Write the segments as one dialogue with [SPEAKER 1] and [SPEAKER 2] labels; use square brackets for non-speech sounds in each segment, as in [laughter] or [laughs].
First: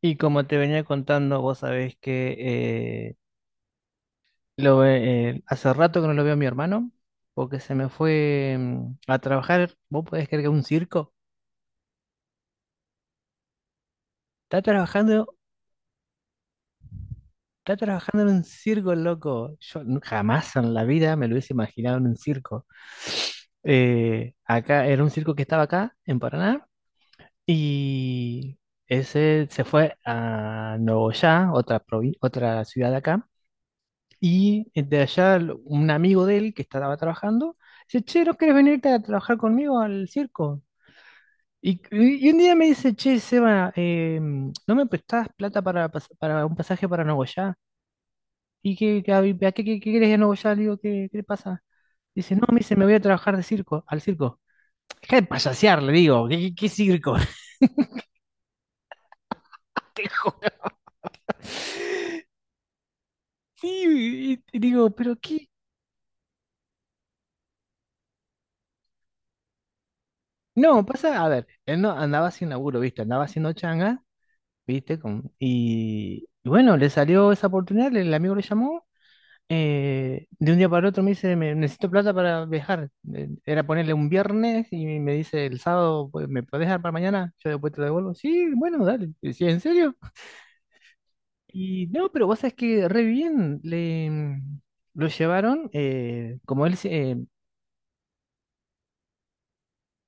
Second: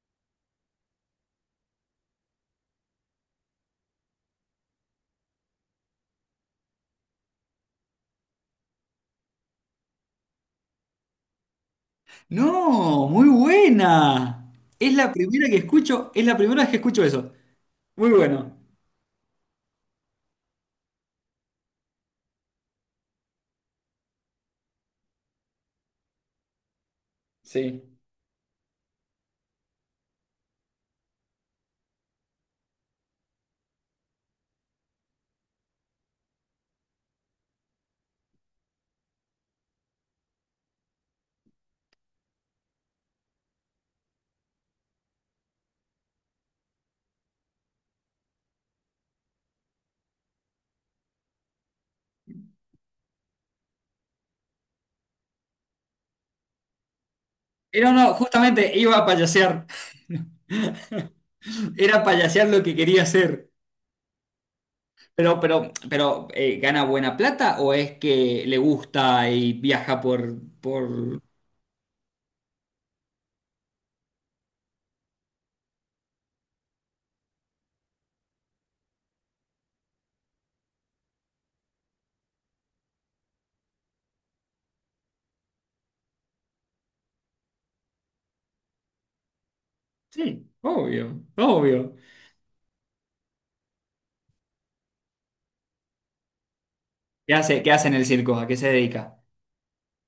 [SPEAKER 1] Y como te venía contando, vos sabés que eh, hace rato que no lo veo a mi hermano, porque se me fue a trabajar. ¿Vos podés creer que a un circo?
[SPEAKER 2] No, muy buena.
[SPEAKER 1] Está
[SPEAKER 2] Es la
[SPEAKER 1] trabajando,
[SPEAKER 2] primera que escucho, es la primera vez que escucho eso.
[SPEAKER 1] está
[SPEAKER 2] Muy
[SPEAKER 1] trabajando en un
[SPEAKER 2] bueno.
[SPEAKER 1] circo, loco. Yo jamás en la vida me lo hubiese imaginado en un circo. Acá era un circo que estaba acá, en Paraná,
[SPEAKER 2] Sí.
[SPEAKER 1] y ese se fue a Nogoyá, otra ciudad de acá. Y de allá, un amigo de él que estaba trabajando, dice, che, ¿no querés venirte a trabajar conmigo al circo? Y un día me dice, che, Seba, ¿no me prestás plata para un pasaje para Nogoyá? ¿Y a qué querés ir a Nogoyá? Le digo, ¿qué le pasa? Dice, no, me dice, me voy a trabajar de circo, al circo. Deja de payasear, le digo, ¿qué circo? [laughs]
[SPEAKER 2] Era no, justamente iba a payasear.
[SPEAKER 1] Te juro.
[SPEAKER 2] [laughs] Era payasear lo que quería hacer.
[SPEAKER 1] Sí, y digo, ¿pero
[SPEAKER 2] Pero,
[SPEAKER 1] qué?
[SPEAKER 2] pero, pero, eh, ¿gana buena plata o es que le gusta y viaja
[SPEAKER 1] No, pasa,
[SPEAKER 2] por...
[SPEAKER 1] a ver, él no andaba sin laburo, ¿viste? Andaba haciendo changa. ¿Viste? Y bueno, le salió esa oportunidad, el amigo le llamó, de un día para el otro me dice, Necesito plata para viajar". Era ponerle un viernes y me dice, el sábado, pues, ¿me podés dar para mañana? Yo después te lo devuelvo. Sí, bueno, dale. Sí, ¿en serio?
[SPEAKER 2] Sí, obvio,
[SPEAKER 1] Y
[SPEAKER 2] obvio.
[SPEAKER 1] no, pero vos sabés que re bien, lo llevaron, como él,
[SPEAKER 2] Qué hace en el circo? ¿A qué se dedica?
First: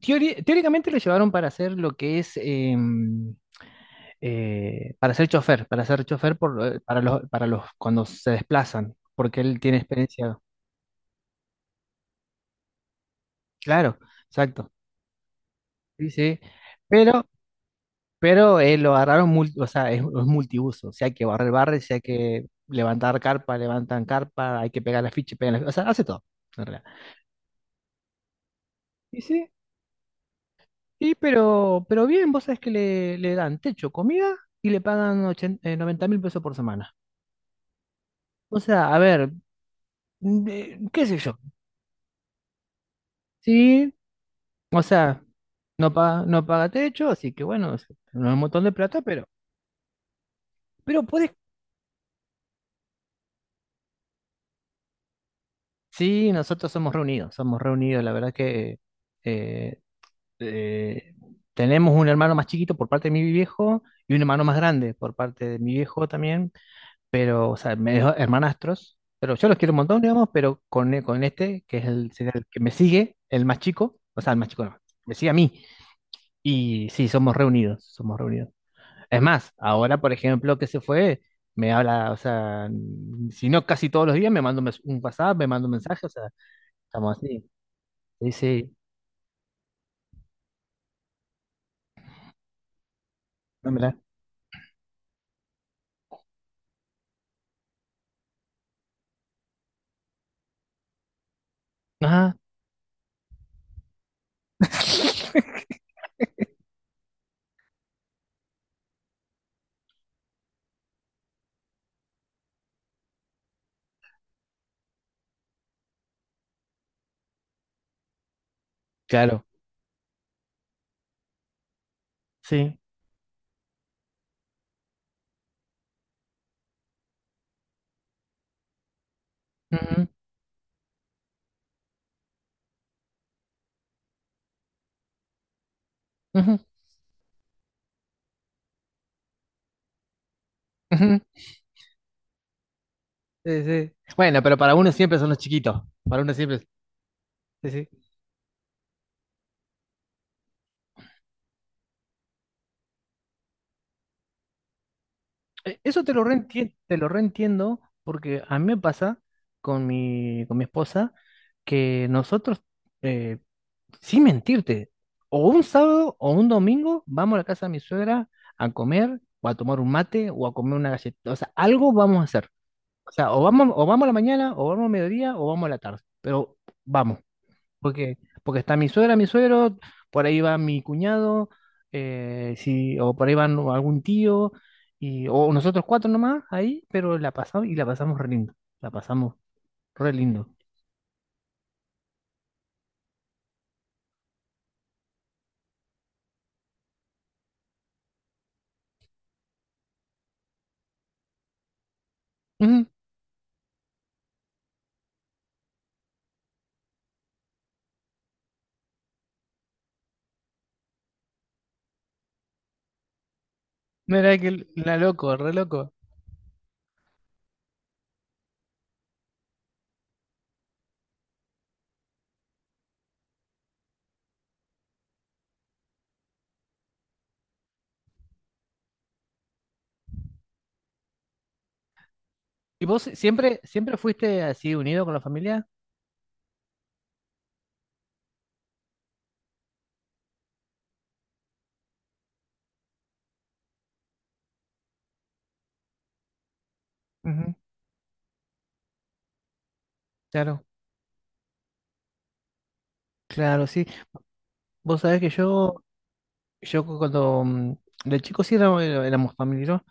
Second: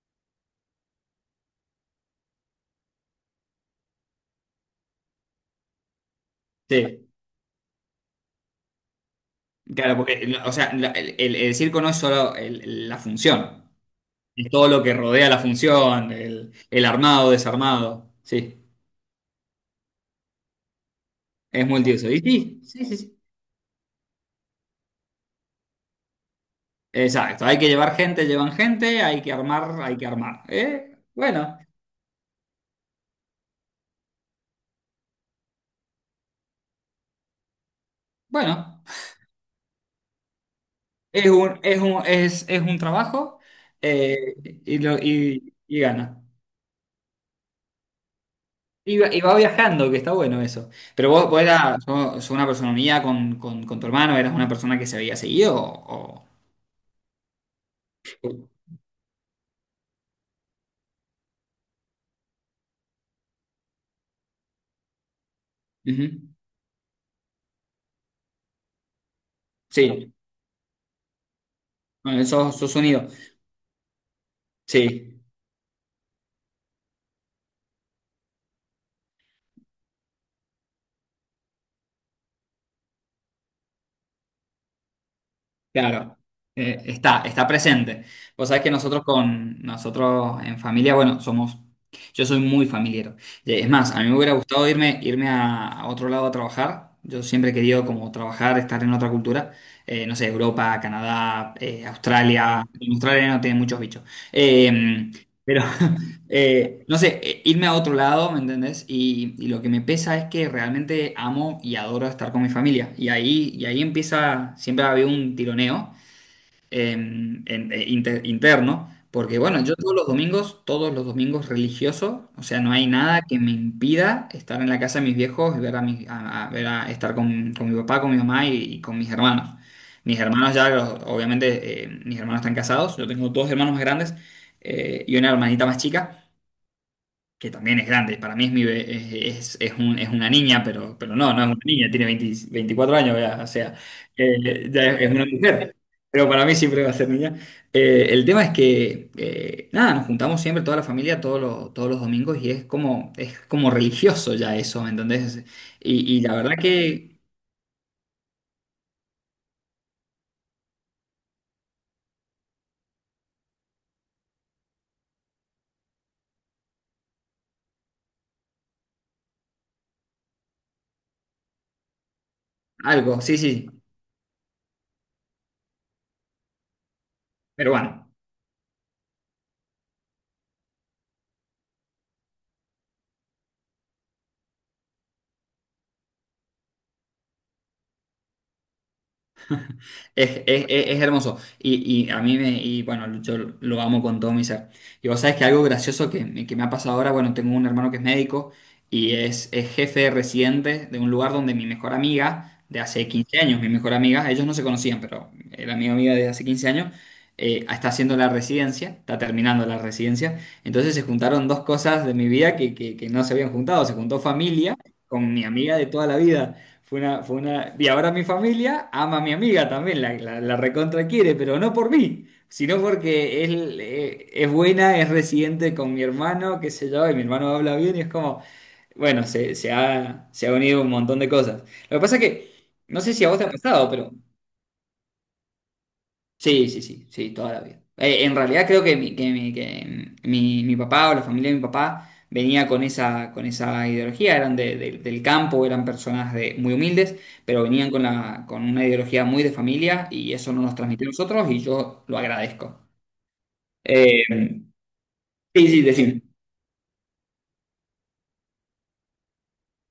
[SPEAKER 1] teóricamente lo llevaron para hacer lo que es para ser chofer para
[SPEAKER 2] Sí,
[SPEAKER 1] los cuando se desplazan, porque él tiene
[SPEAKER 2] claro, porque,
[SPEAKER 1] experiencia.
[SPEAKER 2] o sea, el circo no es solo la función.
[SPEAKER 1] Claro,
[SPEAKER 2] Es todo
[SPEAKER 1] exacto.
[SPEAKER 2] lo que rodea la
[SPEAKER 1] Sí,
[SPEAKER 2] función,
[SPEAKER 1] sí.
[SPEAKER 2] el
[SPEAKER 1] Pero,
[SPEAKER 2] armado, desarmado.
[SPEAKER 1] pero
[SPEAKER 2] Sí,
[SPEAKER 1] eh, lo agarraron, o sea, es multiuso. Si hay que barrer,
[SPEAKER 2] es
[SPEAKER 1] barre, si hay
[SPEAKER 2] multiuso. Y
[SPEAKER 1] que
[SPEAKER 2] sí, sí, sí,
[SPEAKER 1] levantar
[SPEAKER 2] sí.
[SPEAKER 1] carpa, levantan carpa, hay que pegar la ficha, pegan la ficha, o sea, hace todo, en realidad.
[SPEAKER 2] Exacto. Hay que llevar gente, llevan gente, hay
[SPEAKER 1] Y
[SPEAKER 2] que
[SPEAKER 1] sí,
[SPEAKER 2] armar, hay que armar.
[SPEAKER 1] y
[SPEAKER 2] Bueno,
[SPEAKER 1] pero bien, vos sabés que le le dan techo, comida y le pagan 80 90 mil pesos por semana. O sea,
[SPEAKER 2] bueno.
[SPEAKER 1] a ver, qué sé yo.
[SPEAKER 2] Es un trabajo
[SPEAKER 1] Sí,
[SPEAKER 2] eh, y,
[SPEAKER 1] o
[SPEAKER 2] lo,
[SPEAKER 1] sea.
[SPEAKER 2] y
[SPEAKER 1] No
[SPEAKER 2] gana.
[SPEAKER 1] paga, no paga techo, así que bueno, no es un montón de plata,
[SPEAKER 2] Y va viajando, que está bueno eso.
[SPEAKER 1] pero
[SPEAKER 2] Pero vos,
[SPEAKER 1] puedes.
[SPEAKER 2] sos una persona mía con tu hermano, eras una persona que se había seguido o...
[SPEAKER 1] Sí, nosotros somos reunidos, somos reunidos. La verdad
[SPEAKER 2] o-
[SPEAKER 1] que eh, eh, tenemos un hermano más chiquito por parte de mi viejo y un hermano más grande por parte de mi viejo
[SPEAKER 2] Ujú.
[SPEAKER 1] también, pero, o sea, medio hermanastros. Pero yo los quiero un montón,
[SPEAKER 2] Sí,
[SPEAKER 1] digamos, pero con este, que es el,
[SPEAKER 2] bueno,
[SPEAKER 1] sería el
[SPEAKER 2] sos,
[SPEAKER 1] que me
[SPEAKER 2] sos unido.
[SPEAKER 1] sigue, el más chico, o sea, el más chico no, me
[SPEAKER 2] Sí.
[SPEAKER 1] sigue a mí. Y sí, somos reunidos, somos reunidos. Es más, ahora, por ejemplo, que se fue, me habla, o sea, si no casi todos los días, me manda un WhatsApp, me manda un mensaje, o
[SPEAKER 2] Claro,
[SPEAKER 1] sea, estamos
[SPEAKER 2] está,
[SPEAKER 1] así.
[SPEAKER 2] está presente.
[SPEAKER 1] Sí,
[SPEAKER 2] Vos sabés que
[SPEAKER 1] sí,
[SPEAKER 2] nosotros con nosotros en familia, bueno, somos, yo soy muy familiero. Es más,
[SPEAKER 1] dámela.
[SPEAKER 2] a mí me hubiera gustado irme, irme a otro lado a trabajar. Yo siempre he querido como trabajar, estar en otra cultura. No sé, Europa, Canadá,
[SPEAKER 1] Ajá,
[SPEAKER 2] Australia. En Australia no tiene muchos bichos. Eh, pero [laughs] no sé, irme a otro lado, ¿me entendés? Y lo que me pesa es que realmente amo y adoro estar con mi familia. Y ahí empieza, siempre ha habido un tironeo eh, en- interno, porque
[SPEAKER 1] claro,
[SPEAKER 2] bueno, yo todos los domingos religioso, o sea, no
[SPEAKER 1] sí.
[SPEAKER 2] hay nada que me impida estar en la casa de mis viejos y ver a, ver estar con mi papá, con mi mamá y con mis hermanos.
[SPEAKER 1] Ujú,
[SPEAKER 2] Mis hermanos ya, obviamente, mis hermanos están casados, yo tengo dos hermanos más grandes y una hermanita más chica
[SPEAKER 1] ujú,
[SPEAKER 2] que también es grande. Para mí es, mi, be- es un- es una niña, pero
[SPEAKER 1] ujú.
[SPEAKER 2] no, no es una niña, tiene 20 24 años, ya, o
[SPEAKER 1] Sí,
[SPEAKER 2] sea,
[SPEAKER 1] sí. Bueno, pero para
[SPEAKER 2] ya
[SPEAKER 1] uno
[SPEAKER 2] es
[SPEAKER 1] siempre
[SPEAKER 2] una
[SPEAKER 1] son los
[SPEAKER 2] mujer.
[SPEAKER 1] chiquitos, para
[SPEAKER 2] Pero
[SPEAKER 1] uno
[SPEAKER 2] para mí
[SPEAKER 1] siempre.
[SPEAKER 2] siempre va a ser niña.
[SPEAKER 1] Sí, sí.
[SPEAKER 2] El tema es que, nada, nos juntamos siempre toda la familia todos los domingos y es como religioso ya eso, ¿me entendés?
[SPEAKER 1] Eso
[SPEAKER 2] Y la verdad
[SPEAKER 1] te lo
[SPEAKER 2] que
[SPEAKER 1] reentiendo porque a mí me pasa con mi esposa, que nosotros, sin mentirte, o un sábado o un domingo vamos a la casa de mi suegra a comer o a tomar un mate o a comer una galleta. O sea, algo vamos a hacer. O
[SPEAKER 2] algo,
[SPEAKER 1] sea,
[SPEAKER 2] sí, sí,
[SPEAKER 1] o vamos a la mañana, o vamos a mediodía, o vamos a la tarde. Pero vamos,
[SPEAKER 2] pero bueno.
[SPEAKER 1] porque porque está mi suegra, mi suegro, por ahí va mi cuñado, o por ahí va algún tío, y, o nosotros cuatro nomás ahí, pero la pasamos y la pasamos re lindo. La pasamos re lindo.
[SPEAKER 2] Es hermoso. Y a mí me, y bueno, yo lo amo con todo mi ser. Y vos sabés que algo gracioso que, me ha pasado ahora, bueno, tengo un hermano que es médico y es jefe de residente de un lugar donde mi mejor amiga, de
[SPEAKER 1] Ujú.
[SPEAKER 2] hace 15 años, mi mejor amiga, ellos no se conocían, pero era mi amiga de hace 15 años, está haciendo la residencia, está terminando la residencia. Entonces se juntaron dos cosas de mi vida que, que no se habían juntado. Se juntó
[SPEAKER 1] Mira que
[SPEAKER 2] familia
[SPEAKER 1] la
[SPEAKER 2] con
[SPEAKER 1] loco,
[SPEAKER 2] mi
[SPEAKER 1] re
[SPEAKER 2] amiga
[SPEAKER 1] loco.
[SPEAKER 2] de toda la vida. Fue una... Y ahora mi familia ama a mi amiga también, la recontra quiere, pero no por mí, sino porque él es buena, es residente con mi hermano, qué sé yo, y mi hermano habla bien y es como, bueno, se, se ha unido un montón de cosas. Lo que pasa es que,
[SPEAKER 1] ¿Y
[SPEAKER 2] no
[SPEAKER 1] vos
[SPEAKER 2] sé
[SPEAKER 1] si,
[SPEAKER 2] si a vos te ha
[SPEAKER 1] siempre,
[SPEAKER 2] pasado,
[SPEAKER 1] siempre
[SPEAKER 2] pero
[SPEAKER 1] fuiste así unido con la familia?
[SPEAKER 2] sí, sí, sí, sí, toda la vida. En realidad creo que, mi papá o la familia de mi papá venía con esa ideología, eran del campo, eran personas de, muy humildes,
[SPEAKER 1] Ujú.
[SPEAKER 2] pero venían con, la, con una ideología muy de familia y eso no
[SPEAKER 1] Claro,
[SPEAKER 2] nos transmitió a nosotros y yo lo agradezco.
[SPEAKER 1] claro, sí.
[SPEAKER 2] Eh,
[SPEAKER 1] Vos sabés que
[SPEAKER 2] sí,
[SPEAKER 1] yo,
[SPEAKER 2] sí, decime.
[SPEAKER 1] yo cuando de chico sí éramos familia, ¿no?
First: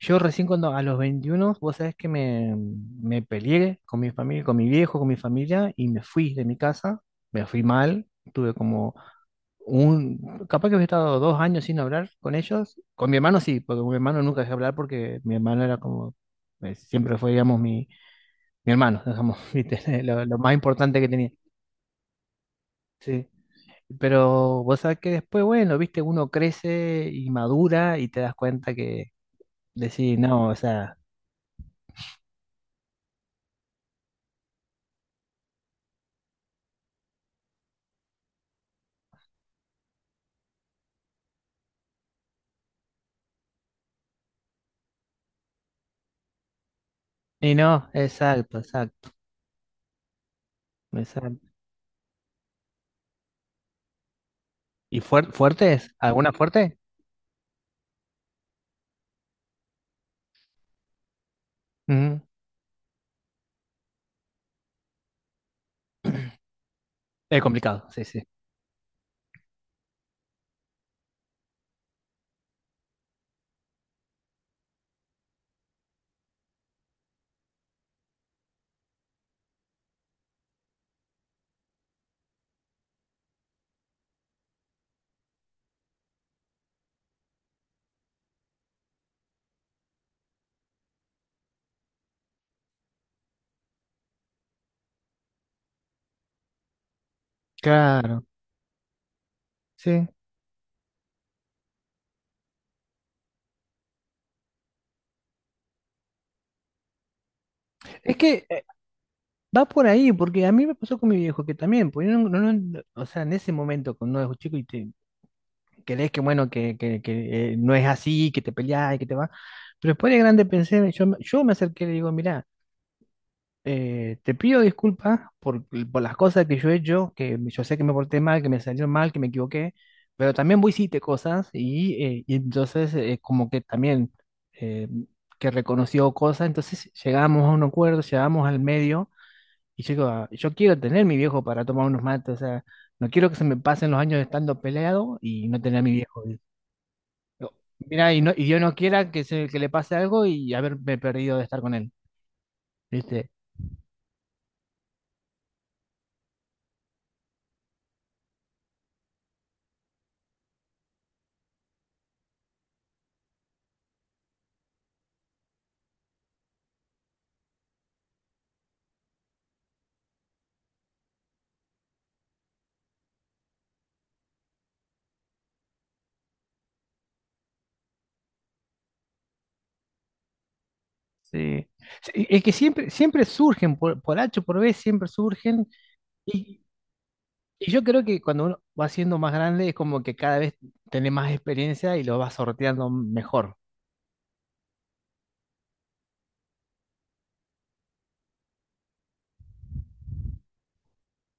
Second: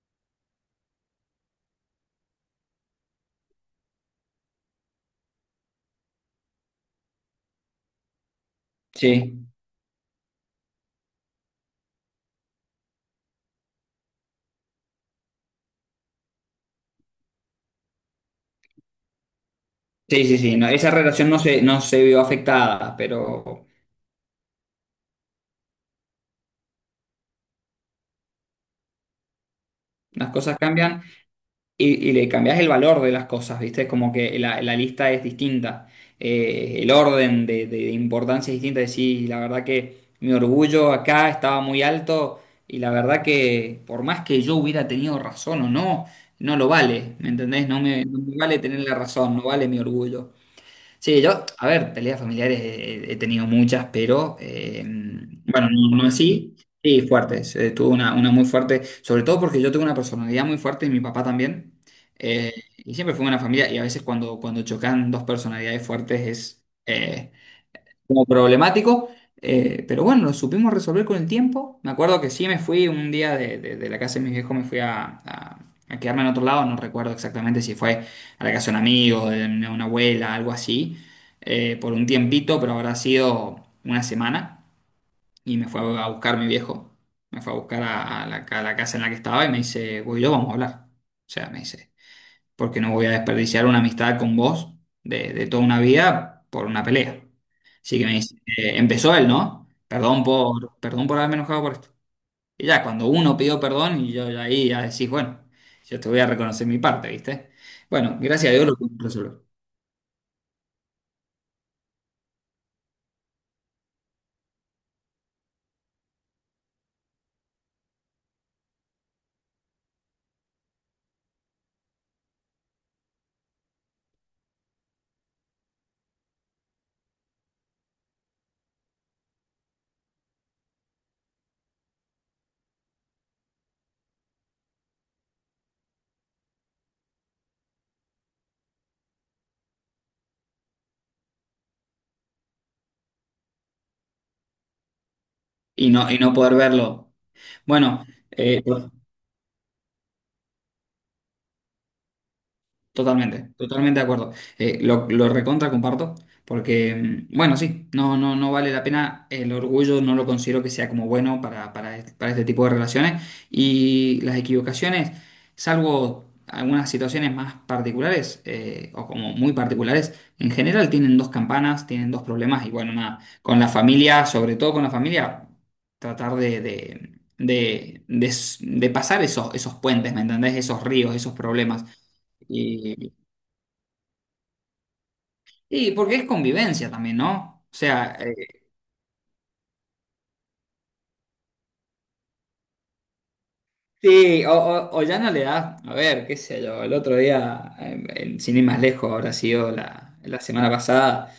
[SPEAKER 1] Yo recién cuando a los 21, vos sabés que me peleé con mi familia, con mi viejo, con mi familia, y me fui de mi casa, me fui mal, tuve como
[SPEAKER 2] Sí,
[SPEAKER 1] un, capaz que había estado 2 años sin hablar con ellos, con mi hermano sí, porque con mi hermano nunca dejé hablar porque mi hermano era como, siempre fue, digamos, mi hermano, digamos, [laughs] ¿viste? Lo,
[SPEAKER 2] sí,
[SPEAKER 1] lo
[SPEAKER 2] sí,
[SPEAKER 1] más
[SPEAKER 2] sí, no, esa
[SPEAKER 1] importante que tenía.
[SPEAKER 2] relación no se, no se vio afectada,
[SPEAKER 1] Sí.
[SPEAKER 2] pero
[SPEAKER 1] Pero vos sabés que después, bueno, viste, uno crece y madura y te das cuenta que decís,
[SPEAKER 2] las
[SPEAKER 1] no, o
[SPEAKER 2] cosas
[SPEAKER 1] sea,
[SPEAKER 2] cambian. Y, y le cambias el valor de las cosas, ¿viste? Como que la lista es distinta, el orden de importancia es distinta. Decís, la verdad que mi orgullo acá estaba muy alto y la verdad que por más que yo hubiera tenido razón o no, no lo vale, ¿me
[SPEAKER 1] y
[SPEAKER 2] entendés? No
[SPEAKER 1] no,
[SPEAKER 2] me, no me
[SPEAKER 1] exacto,
[SPEAKER 2] vale tener la
[SPEAKER 1] exacto,
[SPEAKER 2] razón, no vale mi orgullo. Sí,
[SPEAKER 1] exacto.
[SPEAKER 2] yo, a ver, peleas familiares he tenido muchas, pero
[SPEAKER 1] ¿Y fuer-
[SPEAKER 2] bueno,
[SPEAKER 1] fuertes?
[SPEAKER 2] no, no
[SPEAKER 1] ¿Alguna
[SPEAKER 2] así.
[SPEAKER 1] fuerte?
[SPEAKER 2] Sí, fuertes. Tuve una muy fuerte, sobre todo porque yo tengo una personalidad muy fuerte y mi papá también.
[SPEAKER 1] Ujú.
[SPEAKER 2] eh, y siempre fue una familia, y a veces cuando, cuando chocan dos personalidades fuertes es,
[SPEAKER 1] Es complicado, sí, sí.
[SPEAKER 2] como problemático, pero bueno, lo supimos resolver con el tiempo. Me acuerdo que sí me fui un día de, de la casa de mis viejos, me fui a, a quedarme en otro lado, no recuerdo exactamente si fue a la casa de un amigo, de una abuela, algo así, por un tiempito, pero habrá sido una semana y me fue a buscar mi viejo, me fue a buscar a la casa en la que estaba y me dice, Guido, vamos a hablar. O sea, me dice porque no voy a desperdiciar una amistad con vos de toda una vida por una pelea. Así que me
[SPEAKER 1] Claro,
[SPEAKER 2] dice, empezó él, ¿no?
[SPEAKER 1] sí.
[SPEAKER 2] Perdón por, perdón por haberme enojado por esto. Y ya, cuando uno pidió perdón, y yo ya ahí ya decís, bueno, yo te voy a reconocer mi parte, ¿viste?
[SPEAKER 1] Es
[SPEAKER 2] Bueno,
[SPEAKER 1] que
[SPEAKER 2] gracias a Dios lo pude resolver.
[SPEAKER 1] va por ahí, porque a mí me pasó con mi viejo que también, pues yo o sea, en ese momento, cuando uno es chico y te crees que bueno, que no es así, que te peleas y que te va. Pero después de grande pensé, yo, yo me acerqué y le digo, mira, te pido disculpas por las cosas que yo he hecho, que yo sé que me porté mal, que me salió mal, que me equivoqué, pero también vos hiciste cosas y entonces, como que también eh, que reconoció cosas, entonces llegamos a un acuerdo, llegamos al medio y yo digo, "Ah, yo quiero tener mi viejo para tomar unos mates, o sea, no quiero que se me pasen los años estando peleado y no tener a mi
[SPEAKER 2] Y
[SPEAKER 1] viejo".
[SPEAKER 2] no poder verlo.
[SPEAKER 1] No.
[SPEAKER 2] Bueno,
[SPEAKER 1] Mira, y no, y Dios
[SPEAKER 2] eh,
[SPEAKER 1] no quiera que, se, que le pase algo y haberme perdido de estar con él, ¿viste?
[SPEAKER 2] totalmente, totalmente de acuerdo. Lo recontra comparto, porque, bueno, sí, no, no, no vale la pena. El orgullo no lo considero que sea como bueno para este tipo de relaciones. Y las equivocaciones, salvo algunas situaciones más particulares, o como muy particulares, en general tienen dos campanas, tienen dos problemas. Y bueno, nada, con la familia, sobre todo con la familia, tratar de, de pasar esos, esos puentes, ¿me entendés? Esos ríos, esos
[SPEAKER 1] Sí.
[SPEAKER 2] problemas.
[SPEAKER 1] Sí, es que siempre,
[SPEAKER 2] Y,
[SPEAKER 1] siempre surgen, por H o por B, siempre surgen.
[SPEAKER 2] y porque es
[SPEAKER 1] Y,
[SPEAKER 2] convivencia también, ¿no?
[SPEAKER 1] y
[SPEAKER 2] O
[SPEAKER 1] yo creo
[SPEAKER 2] sea,
[SPEAKER 1] que cuando uno va siendo más grande es como que cada vez tenés más experiencia y lo vas sorteando mejor.
[SPEAKER 2] sí, o, o ya no le das, a ver, qué sé yo, el otro día, sin ir más lejos, habrá sido la, la semana pasada,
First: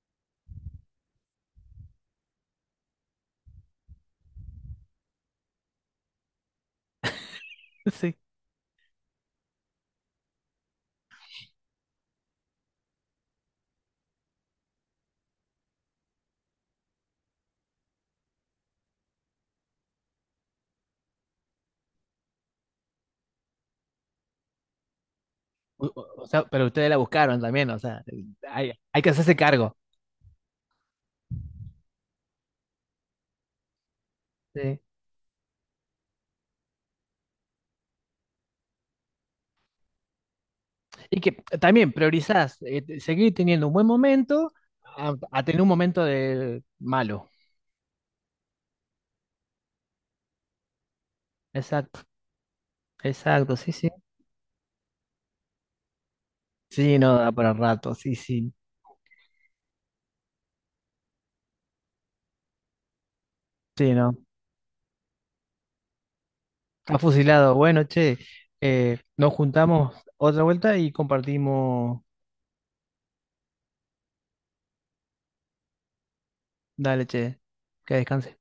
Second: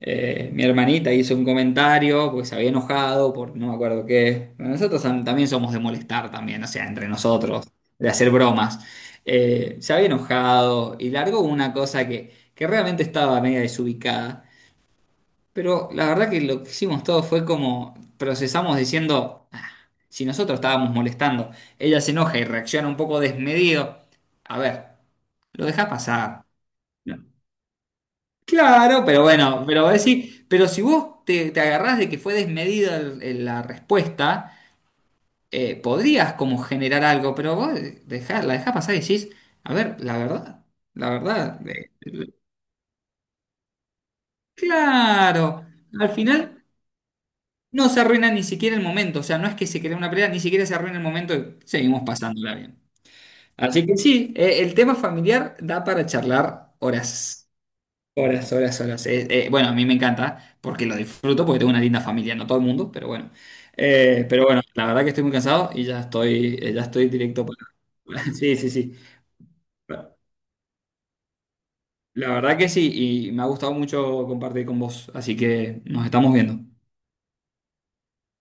[SPEAKER 2] mi hermanita hizo un comentario porque se había enojado por no me acuerdo qué. Bueno, nosotros también somos de molestar también, o sea, entre nosotros,
[SPEAKER 1] [laughs]
[SPEAKER 2] de
[SPEAKER 1] Sí.
[SPEAKER 2] hacer bromas. Se había enojado y largó una cosa que realmente estaba media desubicada. Pero la verdad que lo que hicimos todo fue como procesamos diciendo, "Ah, si nosotros estábamos molestando, ella se enoja y reacciona un poco desmedido. A ver, lo
[SPEAKER 1] O
[SPEAKER 2] dejás
[SPEAKER 1] o sea,
[SPEAKER 2] pasar.
[SPEAKER 1] pero ustedes la
[SPEAKER 2] No.
[SPEAKER 1] buscaron también, o sea, hay
[SPEAKER 2] Claro,
[SPEAKER 1] que
[SPEAKER 2] pero
[SPEAKER 1] hacerse
[SPEAKER 2] bueno,
[SPEAKER 1] cargo.
[SPEAKER 2] pero vos decís, pero si vos te, te agarrás de que fue desmedida la respuesta,
[SPEAKER 1] Sí.
[SPEAKER 2] podrías como generar algo, pero vos la dejás pasar y decís, a ver, la
[SPEAKER 1] Y que
[SPEAKER 2] verdad,
[SPEAKER 1] también priorizás seguir teniendo un buen momento a tener
[SPEAKER 2] claro,
[SPEAKER 1] un momento
[SPEAKER 2] al
[SPEAKER 1] de
[SPEAKER 2] final.
[SPEAKER 1] malo.
[SPEAKER 2] No se arruina ni siquiera el momento, o sea, no es que se crea una pelea, ni siquiera se arruina el momento y seguimos
[SPEAKER 1] Exacto.
[SPEAKER 2] pasándola bien.
[SPEAKER 1] Exacto, sí,
[SPEAKER 2] Así
[SPEAKER 1] sí.
[SPEAKER 2] que sí, el tema familiar da para charlar
[SPEAKER 1] Sí, no, da
[SPEAKER 2] horas,
[SPEAKER 1] para rato, sí,
[SPEAKER 2] horas,
[SPEAKER 1] sí,
[SPEAKER 2] horas, horas. Bueno, a mí me encanta porque lo disfruto, porque tengo una linda familia, no todo el mundo, pero bueno.
[SPEAKER 1] sí, no.
[SPEAKER 2] Pero bueno, la verdad que estoy muy cansado y ya
[SPEAKER 1] Ha
[SPEAKER 2] estoy directo
[SPEAKER 1] fusilado.
[SPEAKER 2] para...
[SPEAKER 1] Bueno, che,
[SPEAKER 2] [laughs] Sí, sí, sí.
[SPEAKER 1] nos juntamos otra vuelta y compartimos.
[SPEAKER 2] La verdad que sí, y me ha gustado mucho compartir con vos, así que nos estamos viendo.
[SPEAKER 1] Dale, che, que descanse.